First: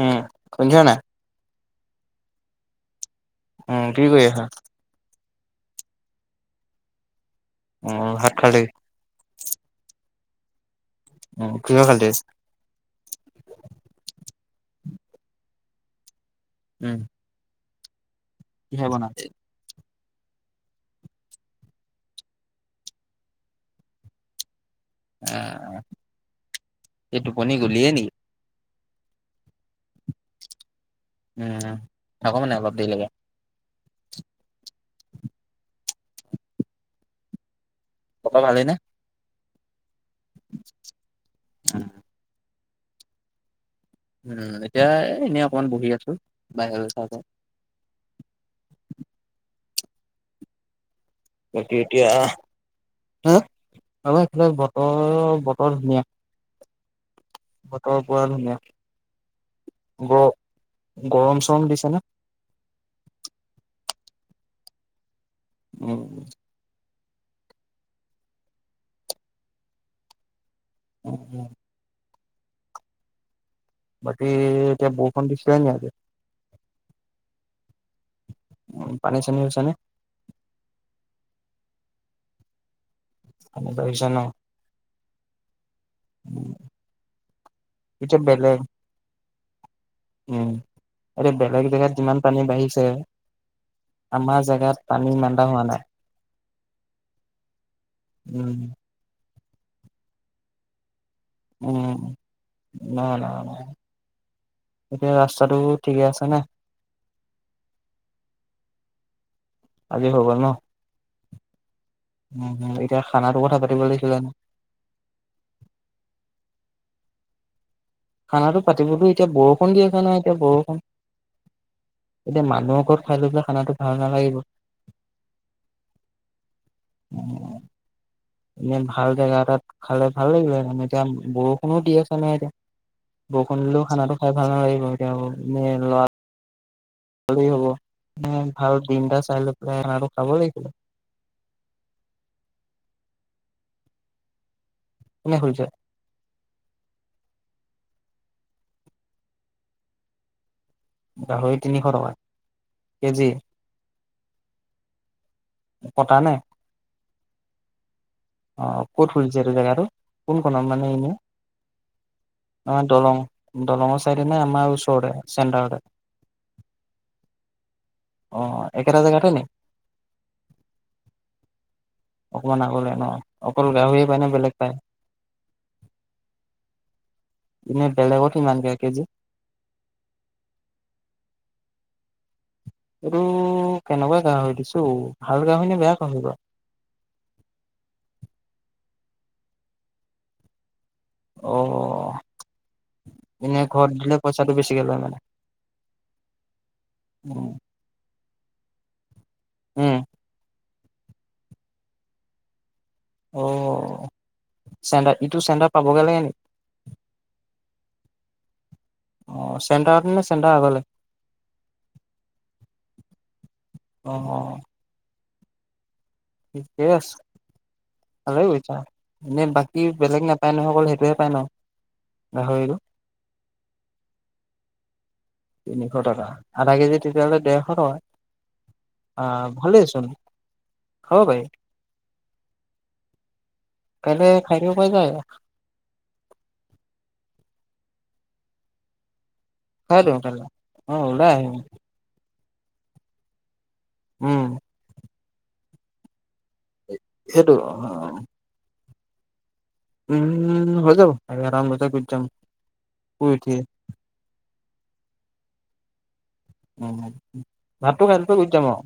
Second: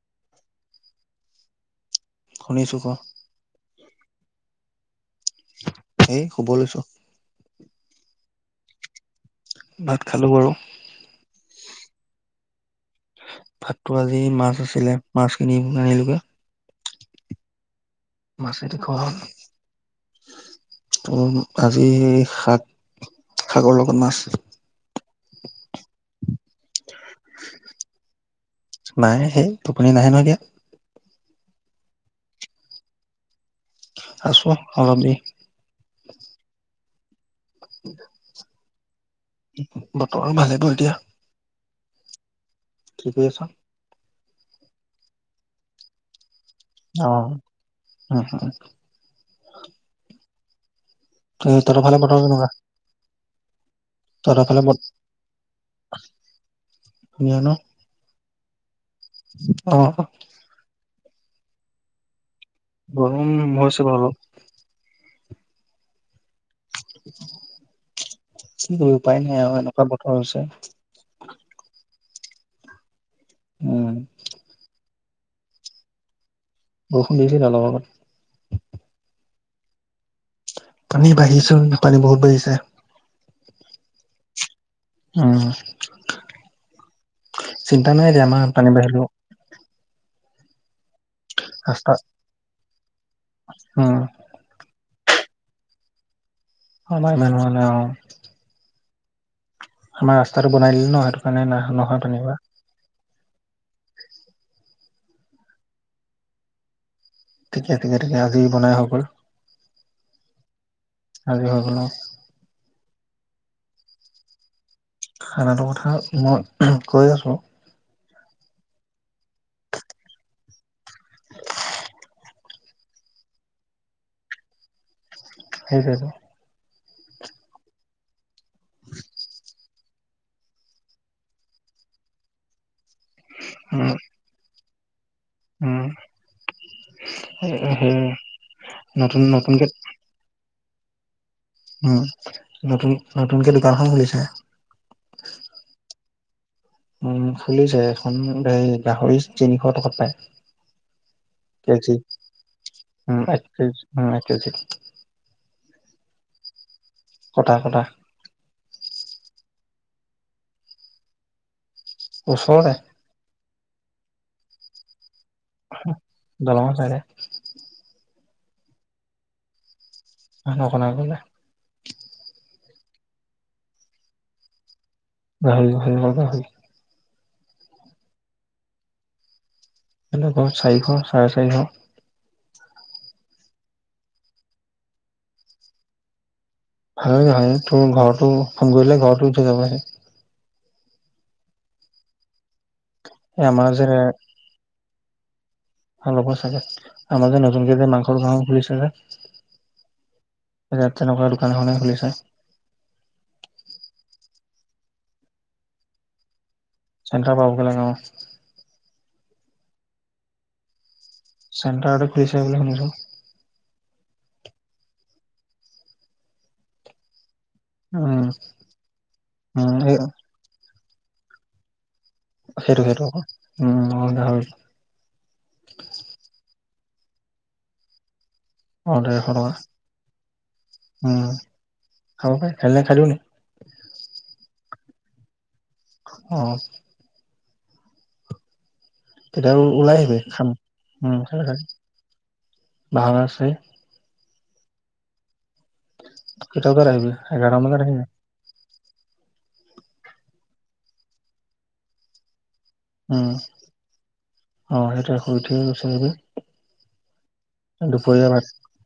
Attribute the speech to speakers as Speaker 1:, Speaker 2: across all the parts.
Speaker 1: উম শুনিছ নাই
Speaker 2: শুনিছোঁ, ক'।
Speaker 1: উম, কি কৰি আছা?
Speaker 2: এই শুব লৈছো।
Speaker 1: অঁ, ভাত খালি?
Speaker 2: ভাত খালোঁ বাৰু।
Speaker 1: অঁ কিহে খালি আজি?
Speaker 2: ভাতটো আজি মাছ আছিলে মাছ কিনি আনিলোগে।
Speaker 1: উম্।
Speaker 2: মাছেদি খোৱা হ'ল।
Speaker 1: [inaudible]
Speaker 2: ত', আজি শাক, শাকৰ লগত মাছ।
Speaker 1: অ', এই টোপনি গলিয়ে নিকি?
Speaker 2: নাই, সেই টোপুনি নাহে নহয় এতিয়া।
Speaker 1: উম, থাকক মানে অলপ দেৰি লাগে।
Speaker 2: আছো, অলপ দেৰি।
Speaker 1: ককা ভালে নে?
Speaker 2: বতৰ ভালে বাৰু এতিয়া।
Speaker 1: হুম,
Speaker 2: কি কৰি আছা?
Speaker 1: উম, এতিয়া এনে অকমান বহি আছোঁ।
Speaker 2: অ', উম, হুম, এই তহঁতৰ ফালে বতৰ কেনেকুৱা?
Speaker 1: উম, অ,
Speaker 2: তহঁতৰ
Speaker 1: এইফালে
Speaker 2: ফালে বতৰ
Speaker 1: বতৰ-বতৰ ধুনীয়া।
Speaker 2: ধুনীয়া ন
Speaker 1: বতৰ পোৰা ধুনীয়া।
Speaker 2: অ',
Speaker 1: গ গৰম চৰম দিছে নে?
Speaker 2: গৰম হৈছে বাৰু অলপ।
Speaker 1: উম,
Speaker 2: কি কৰিব উপায় নাই আৰু এনেকুৱা বতৰ হৈছে।
Speaker 1: উম, উম,
Speaker 2: উম
Speaker 1: বাকী, এতিয়া বৰষুণ দিছিলে নি আজি?
Speaker 2: বৰষুণ দিছিল অলপ আগত।
Speaker 1: উম, পানী, চানী হৈছেনে?
Speaker 2: পানী বাঢ়িছে, পানী বহুত বাঢ়িছে।
Speaker 1: পানী বাঢ়িছে ন?
Speaker 2: উম। চিন্তা নাই এতিয়া আমাৰ পানী বাঢ়িলেও।
Speaker 1: উম। এতিয়া বেলেগ
Speaker 2: ৰাস্তা
Speaker 1: জেগাত যিমান পানী বাঢ়িছে,
Speaker 2: উম,
Speaker 1: আমাৰ জেগাত পানী ইমান হোৱা নাই।
Speaker 2: আমাৰ ইমান হোৱা নাই অ'।
Speaker 1: উম।
Speaker 2: আমাৰ ৰাস্তাটো বনাই দিলে ন' সেইটোকাৰণে ন-নহয়
Speaker 1: উম,
Speaker 2: [unintelligible]
Speaker 1: নহয়, নহয়, এতিয়া ৰাস্তাটো ঠিকে আছেনে?
Speaker 2: ঠিকে, ঠিকে, ঠিকে, আজি বনাই হৈ গ'ল।
Speaker 1: আজি হৈ গ'ল ন?
Speaker 2: আজি হৈ গ'ল অ',
Speaker 1: উম, হম, এতিয়া খানাতো কথা পাতিব লাগিছিলে ন?
Speaker 2: খানাটোৰ কথা, মই কৈ আছোঁ।
Speaker 1: খানাটো পাতিবতো এতিয়া বৰষুণ দি আছে নহয়, এতিয়া বৰষুণ। এতিয়া মানুহৰ ঘৰত খাই লৈ পেলাই খানাটো ভাল নালাগিব।
Speaker 2: সেইটোৱেটো।
Speaker 1: উম। ইনে ভাল জেগা এটাত খালে ভাল লাগিলে হেতেঁন। এতিয়া বৰষুণো দি আছে নহয় এতিয়া। বৰষুণ দিলেও
Speaker 2: উম,
Speaker 1: খানাটো খাই ভাল নালাগিব। এতিয়া এ,
Speaker 2: উম,
Speaker 1: ল'ৰা ভালেই
Speaker 2: সেই
Speaker 1: হ'ব। ভাল দিন এটা
Speaker 2: নতুন
Speaker 1: চাই লৈ
Speaker 2: নতুনকে
Speaker 1: পেলাই খানাটো খাব লাগিব।
Speaker 2: উম, নতুন-নতুনকে দোকান এখন খুলিছে।
Speaker 1: কোনে খুলিছে?
Speaker 2: উম খুলিছে এখন হেৰি গাহৰি তিনিশ টকাত পায়।
Speaker 1: গাহৰি তিনিশ
Speaker 2: কেজি
Speaker 1: টকাত?
Speaker 2: উম এক কেজ-এক কেজি।
Speaker 1: কটানে?
Speaker 2: কটা কটা
Speaker 1: অ' ক'ত খুলিছে এইটো জেগাত? ক'ত কোনখনত মানে এনে,
Speaker 2: ওচৰতে
Speaker 1: আমাৰ দলং দলঙৰ চাইদত সেইপিনে আমাৰ ওচৰতে। চেণ্টাৰতে
Speaker 2: দলঙৰ চাইদে।
Speaker 1: অ' একেটা জেগাতে নি?
Speaker 2: অকন আগলে।
Speaker 1: অকমান আগলে ন। অকল গাহৰি পায় নে বেলেগ পায়?
Speaker 2: গাহৰি-গাহৰি অকল গাহৰি।
Speaker 1: এনেই বেলেগত কিমানকে এককেজিত।
Speaker 2: এনে ধৰ চাৰিশ চাৰে চাৰিশ।
Speaker 1: এইটো কেনেকোৱা গাহৰি দিছে ঔ ভাল গাহৰি নে বেয়া গাহৰি বাৰু?
Speaker 2: হয় হয় তোৰ ঘৰটো ফোন কৰিলে ঘৰটো দিথৈ যাবহি।
Speaker 1: অ' এনে ঘৰত দিলে পইচাটো বেছিকে লয় মানে?
Speaker 2: অ' লব চাগে। আমাৰ যে
Speaker 1: উম
Speaker 2: নতুনকে যে মাংসৰ দোকানখন খুলিছে যে।
Speaker 1: উম।
Speaker 2: ইয়াত তেনেকোৱা দোকান এখনেই খুলিছে।
Speaker 1: অ' চেণ্টাৰ ইটো চেণ্টাৰ পাবগে লাগে নেকি?
Speaker 2: চেন্টাৰ পাবগে লাগে অ'।
Speaker 1: অ' চেণ্টাৰতে নে চেণ্টাৰৰ আগলে?
Speaker 2: চেণ্টাৰতে খোলিছে বুলি শুনিছো।
Speaker 1: অ'। থিকে আছে
Speaker 2: উম
Speaker 1: ভালে কৰিছে। এনে
Speaker 2: উম
Speaker 1: বাকী
Speaker 2: এই
Speaker 1: বেলেগ নেপায় নহয় অকল সেই টোহে পায় ন? গাহৰিটো
Speaker 2: সেইটো সেইটো আকল উম অকল গাহৰি।
Speaker 1: তিনিশ টকা। আধা কেজি তেতিয়াহ'লে ডেৰশ
Speaker 2: অ ডেৰশ
Speaker 1: টকা আ
Speaker 2: টকা
Speaker 1: ভালেইচোন। খাব
Speaker 2: উম,
Speaker 1: পাৰি
Speaker 2: খাব পৰি কাইলে খাই দিও নি?
Speaker 1: কাইলে খাই দিব পৰা যায়।
Speaker 2: অ'। তেতিয়া হলে ওলাই
Speaker 1: খাই দিওঁ
Speaker 2: আহিবি
Speaker 1: তেনে
Speaker 2: খাম।
Speaker 1: অ
Speaker 2: উম
Speaker 1: ওলাই
Speaker 2: কাইলে
Speaker 1: আহিম
Speaker 2: খাই দিম। বাহন আছেই
Speaker 1: উম,
Speaker 2: কেইটা বজাত আহিবি?
Speaker 1: সেইটো
Speaker 2: এঘাৰটা মান বজাত আহিবি।
Speaker 1: উম, হৈ যাব এঘাৰটা মান বজাত গুচি যাম।
Speaker 2: উম,
Speaker 1: শুই উঠি
Speaker 2: অ' সেইটোৱে শুই উঠিয়ে গুচি আহিবি।
Speaker 1: উম ভাতটো খাই
Speaker 2: দুপৰীয়া
Speaker 1: লৈ গুচি
Speaker 2: ভাত
Speaker 1: যাম আৰু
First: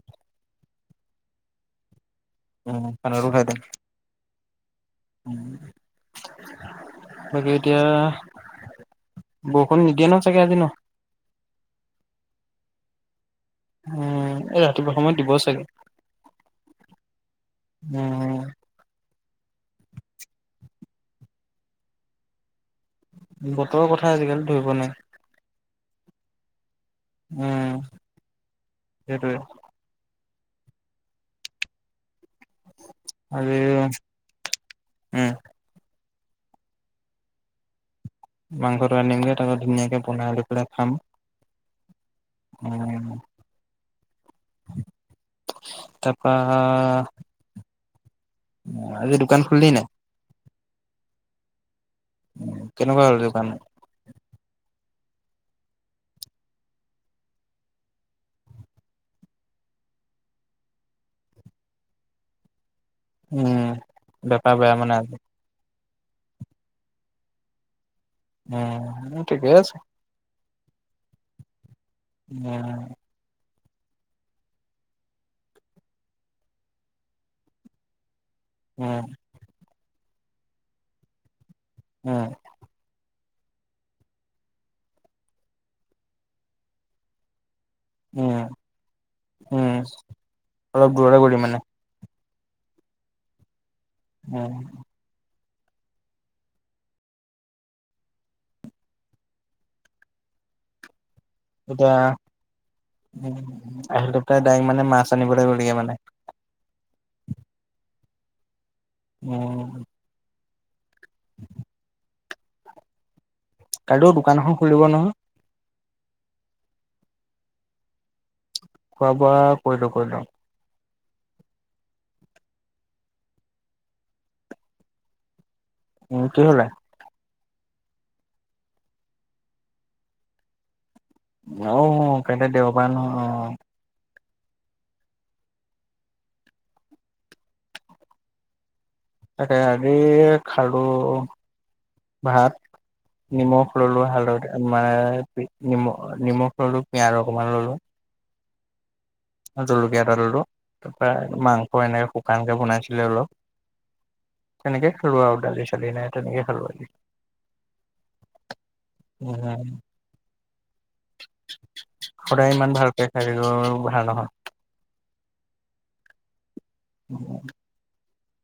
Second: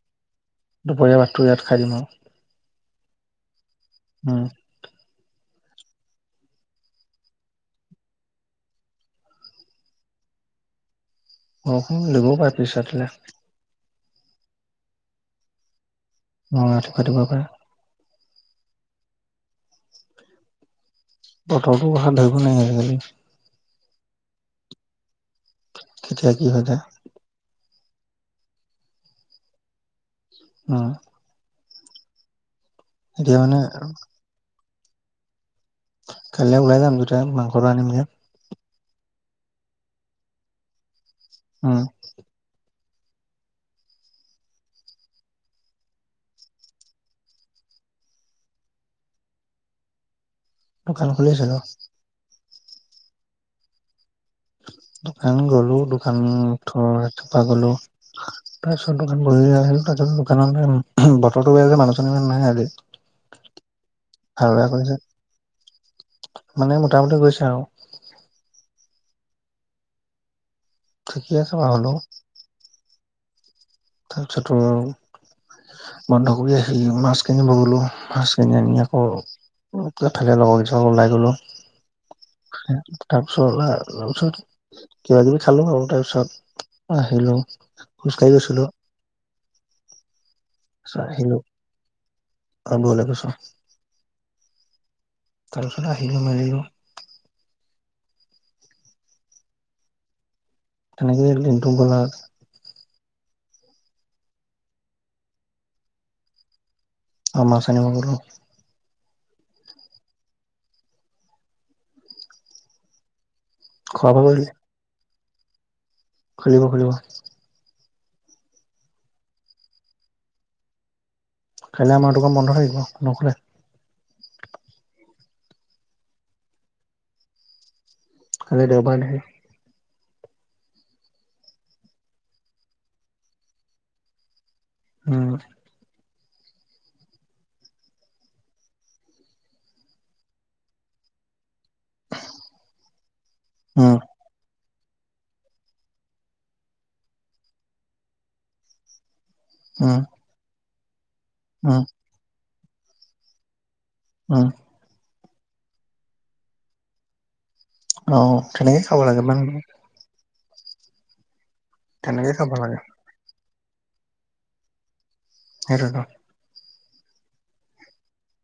Speaker 2: দুপৰীয়া ভাতটো ইয়াত খাই দিম আও।
Speaker 1: উম, খানাটো খাই দিম।
Speaker 2: আৰু উম
Speaker 1: উম, বাকী এতিয়া বৰষুণ নিদিয়ে নহয় চাগে আজি ন।
Speaker 2: বৰষুণ দিবও পাৰে পিচলে।
Speaker 1: উম, এই ৰাতিপুৱা সময়ত দিব চাগে।
Speaker 2: অ' ৰাতিপুৱা দিব পাৰে।
Speaker 1: উম
Speaker 2: বতৰটোৰ কথা ধৰিব নোৱাৰি আজিকালি।
Speaker 1: বতৰৰ কথা আজিকালি ধৰিব নাই।
Speaker 2: কেতিয়া কি হৈ যায়।
Speaker 1: উম, সেইটোৱে।
Speaker 2: উ এৰি মান
Speaker 1: আজি উম,
Speaker 2: কাইলৈ ওলাই যাম দুতিয়া মাংসো আনিমগে।
Speaker 1: মাংসটো আনিমগে ত ধুনীয়াকে বনাই আকৌ পেলাই খাম।
Speaker 2: উম,
Speaker 1: তাৰপৰা আজি দোকান খলি নাই।
Speaker 2: দোকান খুলিছিলো।
Speaker 1: উম, কেনেকুৱা হ'ল দোকান।
Speaker 2: দোকান গলোঁ দোকানৰ ওঠৰ ৰাতিপুৱা গলোঁ। তাৰপিছত দোকান কৰি আহিলোঁ তাৰপিছত দোকানত বতৰটো বেয়া যে মানুহ চানুহ ইমান নাই আজি
Speaker 1: উম,
Speaker 2: ভাল
Speaker 1: বেপাৰ বেয়া
Speaker 2: কৰিছে
Speaker 1: মানে আজি।
Speaker 2: মানে মোটামুটি গৈছে আৰু
Speaker 1: উম, ঠিকেই আছে।
Speaker 2: ঠিকে আছে বাৰু হ'লেও
Speaker 1: উম।
Speaker 2: তাৰ পিছতো বন্ধ কৰি আহিলোঁ। মাছ কিনিব গলোঁ মাছ যেনে আমি
Speaker 1: উম
Speaker 2: আকৌ ফালে লগৰ কেইজনৰ লগত ওলাই গ'লোঁ
Speaker 1: উম
Speaker 2: তাৰপিছত, ওঠচোন কিবা কিবি খালোঁ আৰু তাৰপিছত আহিলোঁ। খোজকাঢ়
Speaker 1: উম
Speaker 2: গৈছিলোঁ।
Speaker 1: উম, অলপ দৌৰা কৰি মানে
Speaker 2: আগলৈ গৈছোঁ।
Speaker 1: অহ'
Speaker 2: তাৰপিছত আহিলোঁ মাৰিলোঁ। তেনেকেই দিনটো গ'ল
Speaker 1: এতিয়া
Speaker 2: আৰু
Speaker 1: উম, আহিলো প্ৰায় ডাইৰেক্ট মানে মাছ আনিব লাগিবলগীয়া মানে।
Speaker 2: আমাৰ [unintelligible]
Speaker 1: অ'। কালিও
Speaker 2: খোৱা বোৱা
Speaker 1: দোকান
Speaker 2: কৰিলি
Speaker 1: এখন খুলিব নহয়।
Speaker 2: খুলিব, খুলিব।
Speaker 1: খোৱা বোৱা কৰিলোঁ, কৰিলোঁ।
Speaker 2: কাইলৈ আমাৰ দোকান বন্ধ থাকিব নক'লে।
Speaker 1: উম, কি হ'লে?
Speaker 2: কালি দেওবাৰ [unintelligible]
Speaker 1: অ', কাইলে দেওবাৰ অ'।
Speaker 2: উম।
Speaker 1: তাকে হে খাৰু ভাত, নিমখ
Speaker 2: উম
Speaker 1: ল'লো হালধৰে মানে নিম-নিমখ ল'লো পিয়াজ অকমান ল'লো। অ',
Speaker 2: উম
Speaker 1: জলকীয়া ডালটো তাৰপা মাংস
Speaker 2: উম
Speaker 1: এনেকে শুকানকে বনাইছিলে অলপ।
Speaker 2: উম
Speaker 1: তেনেকে খেলো আৰু দালি চালি নাই তেনেকে খেলো আজি।
Speaker 2: অহ, তেনেকে খাব লাগে মান
Speaker 1: উম,
Speaker 2: তেনেকে
Speaker 1: সদায়
Speaker 2: খাব
Speaker 1: ইমান
Speaker 2: লাগে
Speaker 1: ভালকৈ শাৰীৰো ভাল নহয়।
Speaker 2: সেইটোৱেটো।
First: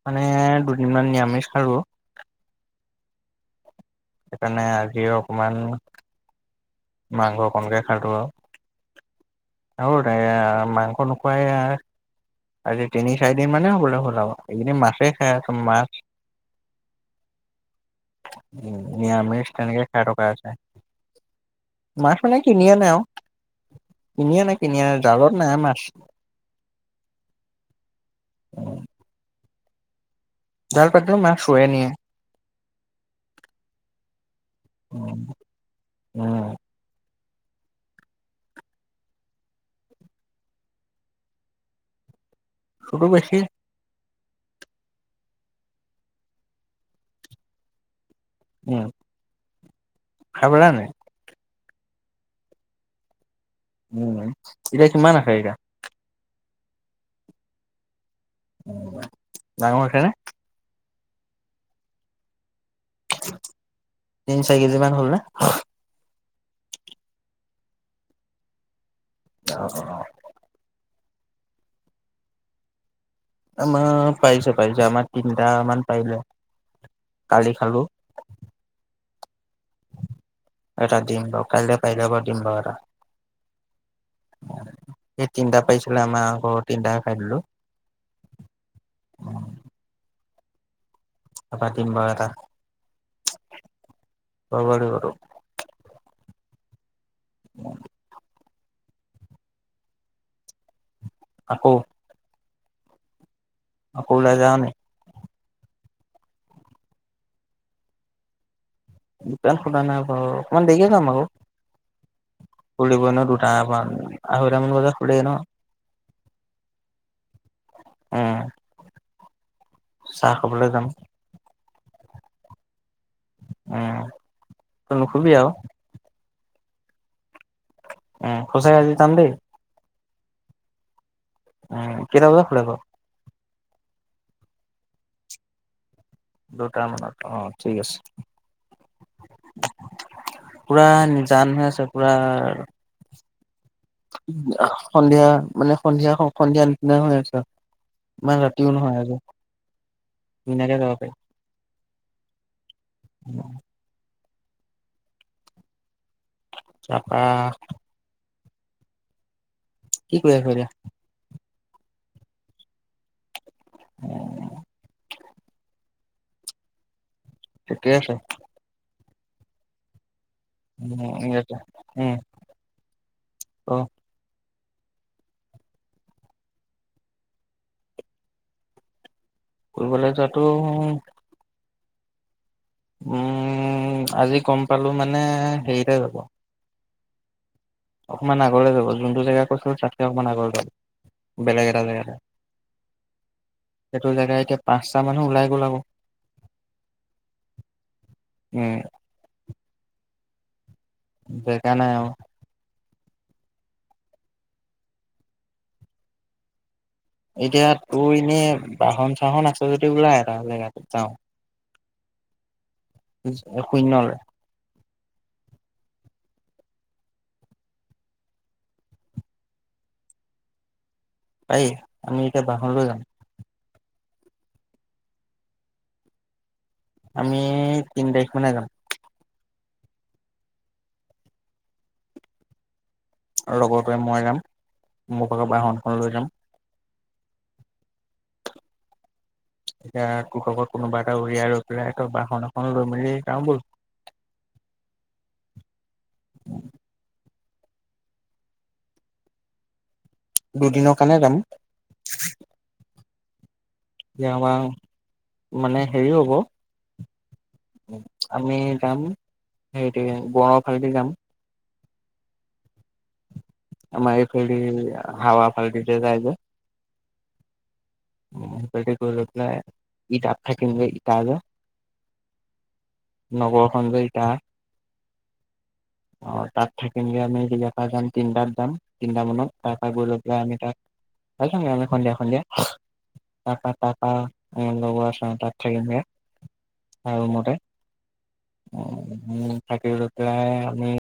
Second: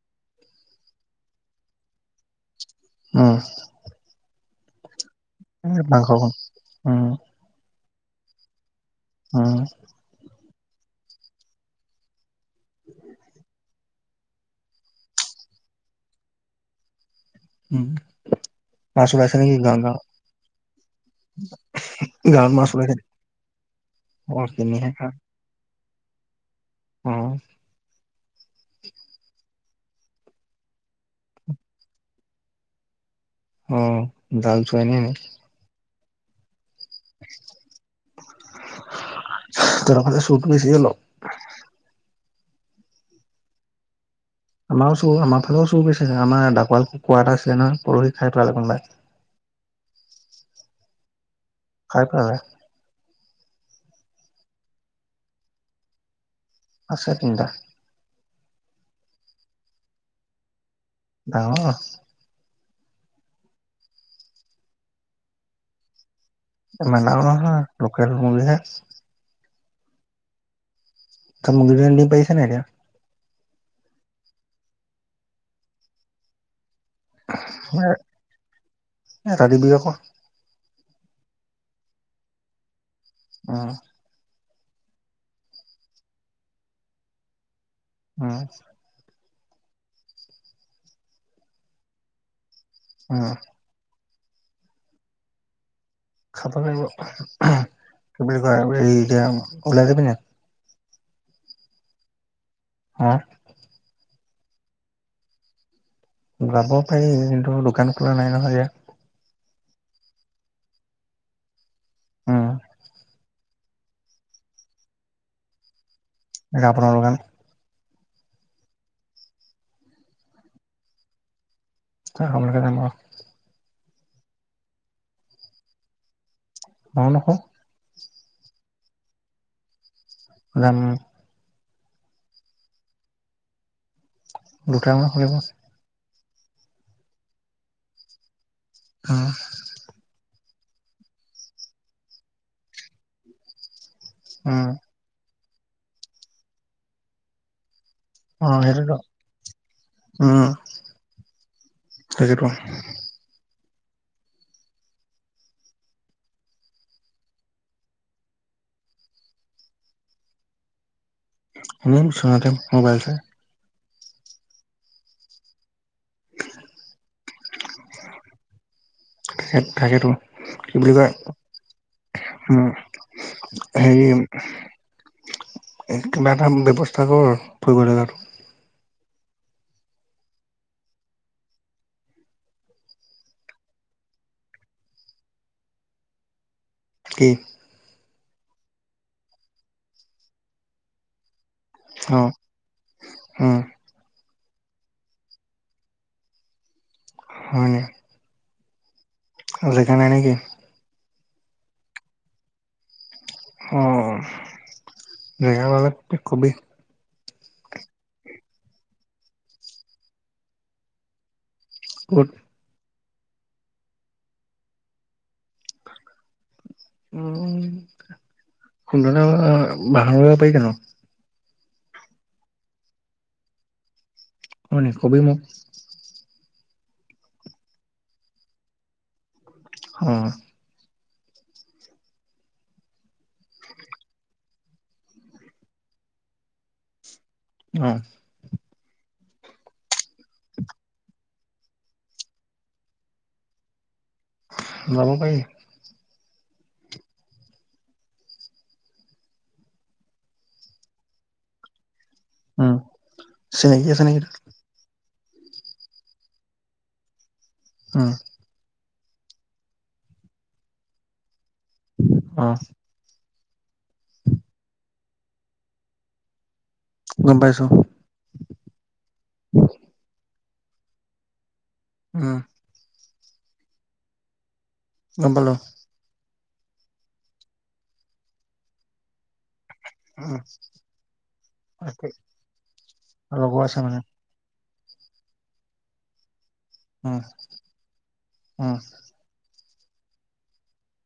Speaker 1: মানে দুদিনমান নিৰামিষ খালোঁ।
Speaker 2: উম।
Speaker 1: সেইকাৰণে আজি আও
Speaker 2: এ [unintelligible]
Speaker 1: মাংস অকণকে খালোঁ আৰু।
Speaker 2: উম
Speaker 1: আৰু এটা এইয়া মাংস নোখাৱাই এইয়া আজি তিনি, চাৰিদিন মানে হ'ল আৰু হ'ল আৰু এইকেইদিন মাছেই খাই আছোঁ, মাছ
Speaker 2: উম
Speaker 1: উম,
Speaker 2: মাছ ওলাইছে
Speaker 1: নিৰামিষ
Speaker 2: নেকি গাঁৱত
Speaker 1: তেনেকে খাই
Speaker 2: গাঁৱত
Speaker 1: থকা হৈছে। মাছ মানে
Speaker 2: গাঁৱত
Speaker 1: কিনি
Speaker 2: মাছ
Speaker 1: আনে
Speaker 2: ওলাইছে
Speaker 1: আৰু, কিনি
Speaker 2: অ
Speaker 1: আনে, কিনি
Speaker 2: কিনিহে
Speaker 1: আনে
Speaker 2: খা
Speaker 1: জালত নাই মাছ।
Speaker 2: অ
Speaker 1: উম। জাল পাতিলেয়ো মাছ চুৰে নিয়ে।
Speaker 2: অ', জাল চুৰে নিয়ে নি?
Speaker 1: অ'।
Speaker 2: তুহঁতৰ ফালে চুৰটো বেছি অলপ।
Speaker 1: [unintelligible] বেছি।
Speaker 2: আমাৰো চুৰ আমাৰ ফালেও চুৰ হৈছে আমাৰ ডাকোৱাল কুকুৰা এটা আছে নহয় পৰহি খাই পেলালে কোনোবাই।
Speaker 1: উম [unintelligible] পালা নাই।
Speaker 2: খাই পালা
Speaker 1: উম এতিয়া কিমান আছে এতিয়া
Speaker 2: আছে তিনিটা
Speaker 1: ডাঙৰ হৈছেনে?
Speaker 2: ডাঙৰ
Speaker 1: তিনি চাৰি কেজি মান হ'লনে?
Speaker 2: আমিন ডাঙৰ নহয় লোকেল মূৰ্গীহে।
Speaker 1: অ'-অ'
Speaker 2: ত মূৰ্গীটোৱে কণী পাৰিছানে এতিয়া
Speaker 1: আমাৰ পাইছে-পাইছে আমাৰ তিনিটামান পাৰিলে। কালি খালোঁ।
Speaker 2: এটা দিবি আক।
Speaker 1: এটা দিম বাও, কাইলৈ পাৰিলে বাও দিম বাৰু এটা।
Speaker 2: অ।
Speaker 1: তিনটা পাইছিলে, আমাৰ ঘৰৰ তিনটাই খায় দিলো।
Speaker 2: উম
Speaker 1: এবাৰ দিম বাও এটা।
Speaker 2: উম।
Speaker 1: বব দিব তোক।
Speaker 2: খাব লাগিব, কি বুলি কয় এই এতিয়া ওলাই যাবি নাই?
Speaker 1: আকৌ।
Speaker 2: হা।
Speaker 1: ওলাই যাওঁ নি?
Speaker 2: যাব পাৰি, কিন্তু দোকান খোলা নাই নহয় এতিয়া।
Speaker 1: দুকান খোলা নাই বাৰু অকমান দেৰি কে যাম
Speaker 2: উম
Speaker 1: আক, খুলিব নহয় দুটা আহৈতা মান বজাত খোলে নহয়।
Speaker 2: এ ৰাৱণৰ দুকান।
Speaker 1: উম, চাহ খাবলে যাম।
Speaker 2: চাহ খাবলেকে যাম অ।
Speaker 1: উম তই নুশুবি আও।
Speaker 2: মই নুশু।
Speaker 1: উম সঁচাকে আজি যাম দেই?
Speaker 2: যাম।
Speaker 1: উম, কেইটা বজাত খোলে বাও।
Speaker 2: দুটা মানত খুলিব।
Speaker 1: দুট মানত অ ঠিক আছে
Speaker 2: উম
Speaker 1: পুৰা নিজান হৈ আছে পুৰা
Speaker 2: উম
Speaker 1: সন্ধিয়া মানে সন্ধিয়া সন্ধিয়া নিচিনা হৈ আছে ইমান
Speaker 2: অ
Speaker 1: ৰাতিও
Speaker 2: সেইটোতো
Speaker 1: নহয় আৰু ধুনীয়াকে যাব পাৰি
Speaker 2: তাকেইটো
Speaker 1: তা পা কি কৰি আছ এতিয়া
Speaker 2: [unintelligible] মোবাইল চাই
Speaker 1: উম ঠিকে আছে
Speaker 2: তাক তাকেতো কি বুলি কয়
Speaker 1: উম
Speaker 2: উম
Speaker 1: অ
Speaker 2: হেৰি কিবা এটা ব্যৱস্থা কৰো আৰু ফুৰিব লগাতো
Speaker 1: ফুৰিবলৈ যোৱাটো উম, আজি গম পালোঁ মানে হেৰিলে গ'লো।
Speaker 2: কি?
Speaker 1: অকণমান আগৰলৈ যাব, যোনটো জেগা কৈছিলোঁ, তাতকে অকমান আগলৈ যা বেলেগ এটা জেগা লৈ
Speaker 2: অ উম
Speaker 1: সেইটো জেগা এতিয়া পাঁচটা মানুহ ওলাই গল আকৌ।
Speaker 2: হুম,
Speaker 1: উম,
Speaker 2: কালিৰ কাৰণে নেকি?
Speaker 1: জেগা নাই অ,
Speaker 2: অ', জেগাবিলাককে কবি।
Speaker 1: এতিয়া তোৰ এনে বাহন চাহন আছে যদি ওলা এটা জেগাটোত যাওঁ।
Speaker 2: ক'ত?
Speaker 1: শূন্য।
Speaker 2: উম, সুন্দ [unintelligible] বাঁহৰ পাৰি জানো?
Speaker 1: পাৰি আমি এতিয়া বাহন লৈ যাম।
Speaker 2: হয় নেকি কবি মোক।
Speaker 1: আমি তিন তাৰিখ মানে যাম।
Speaker 2: উম।
Speaker 1: লগৰতোয়ে মই যাম মোৰ [unintelligible] বাহনখন লৈ যাম।
Speaker 2: অ'।
Speaker 1: এতিয়া [unintelligible] কোনোবা এটা উলিয়াই লৈ পেলাই তই বাহন এখন লৈ মেলি যাওঁ ব'ল।
Speaker 2: যাব পাৰি।
Speaker 1: উম। দুদিনৰ কাৰণে যাম।
Speaker 2: উম। চিনাকি আছে নেকি?
Speaker 1: এতিয়া আমাৰ মানে হেৰি হ'ব,
Speaker 2: উম
Speaker 1: আমি যাম সেইটোৱেই [unintelligible] ‌ফালেদি যাম।
Speaker 2: অ'।
Speaker 1: আমাৰ এইফালেদি হাৱা ফালদি যে, যায় যে।
Speaker 2: গম পাইছোঁ।
Speaker 1: উম, তাতে গৈ লৈ পেলাই ইটাত থাকিম গৈ ইটা যে
Speaker 2: উম।
Speaker 1: নগৰখন যে, ইটা।
Speaker 2: গম পালোঁ।
Speaker 1: অ', তাত থাকিমগে আমি ইয়াৰ পৰা যাম তিনটাত যাম, তিনটা মানত তাৰপা গৈ লৈ
Speaker 2: উম
Speaker 1: পেলাই আমি তাত, [unintelligible] আমি সন্ধিয়া, সন্ধিয়া
Speaker 2: লগৰ
Speaker 1: তাৰপা,
Speaker 2: আছে মানে
Speaker 1: তাৰপা অ', লগৰ আছে, তাত থাকিম গে। তাৰ
Speaker 2: উম
Speaker 1: ৰুমতে,
Speaker 2: উম
Speaker 1: অ' থাকি পেলাই আমি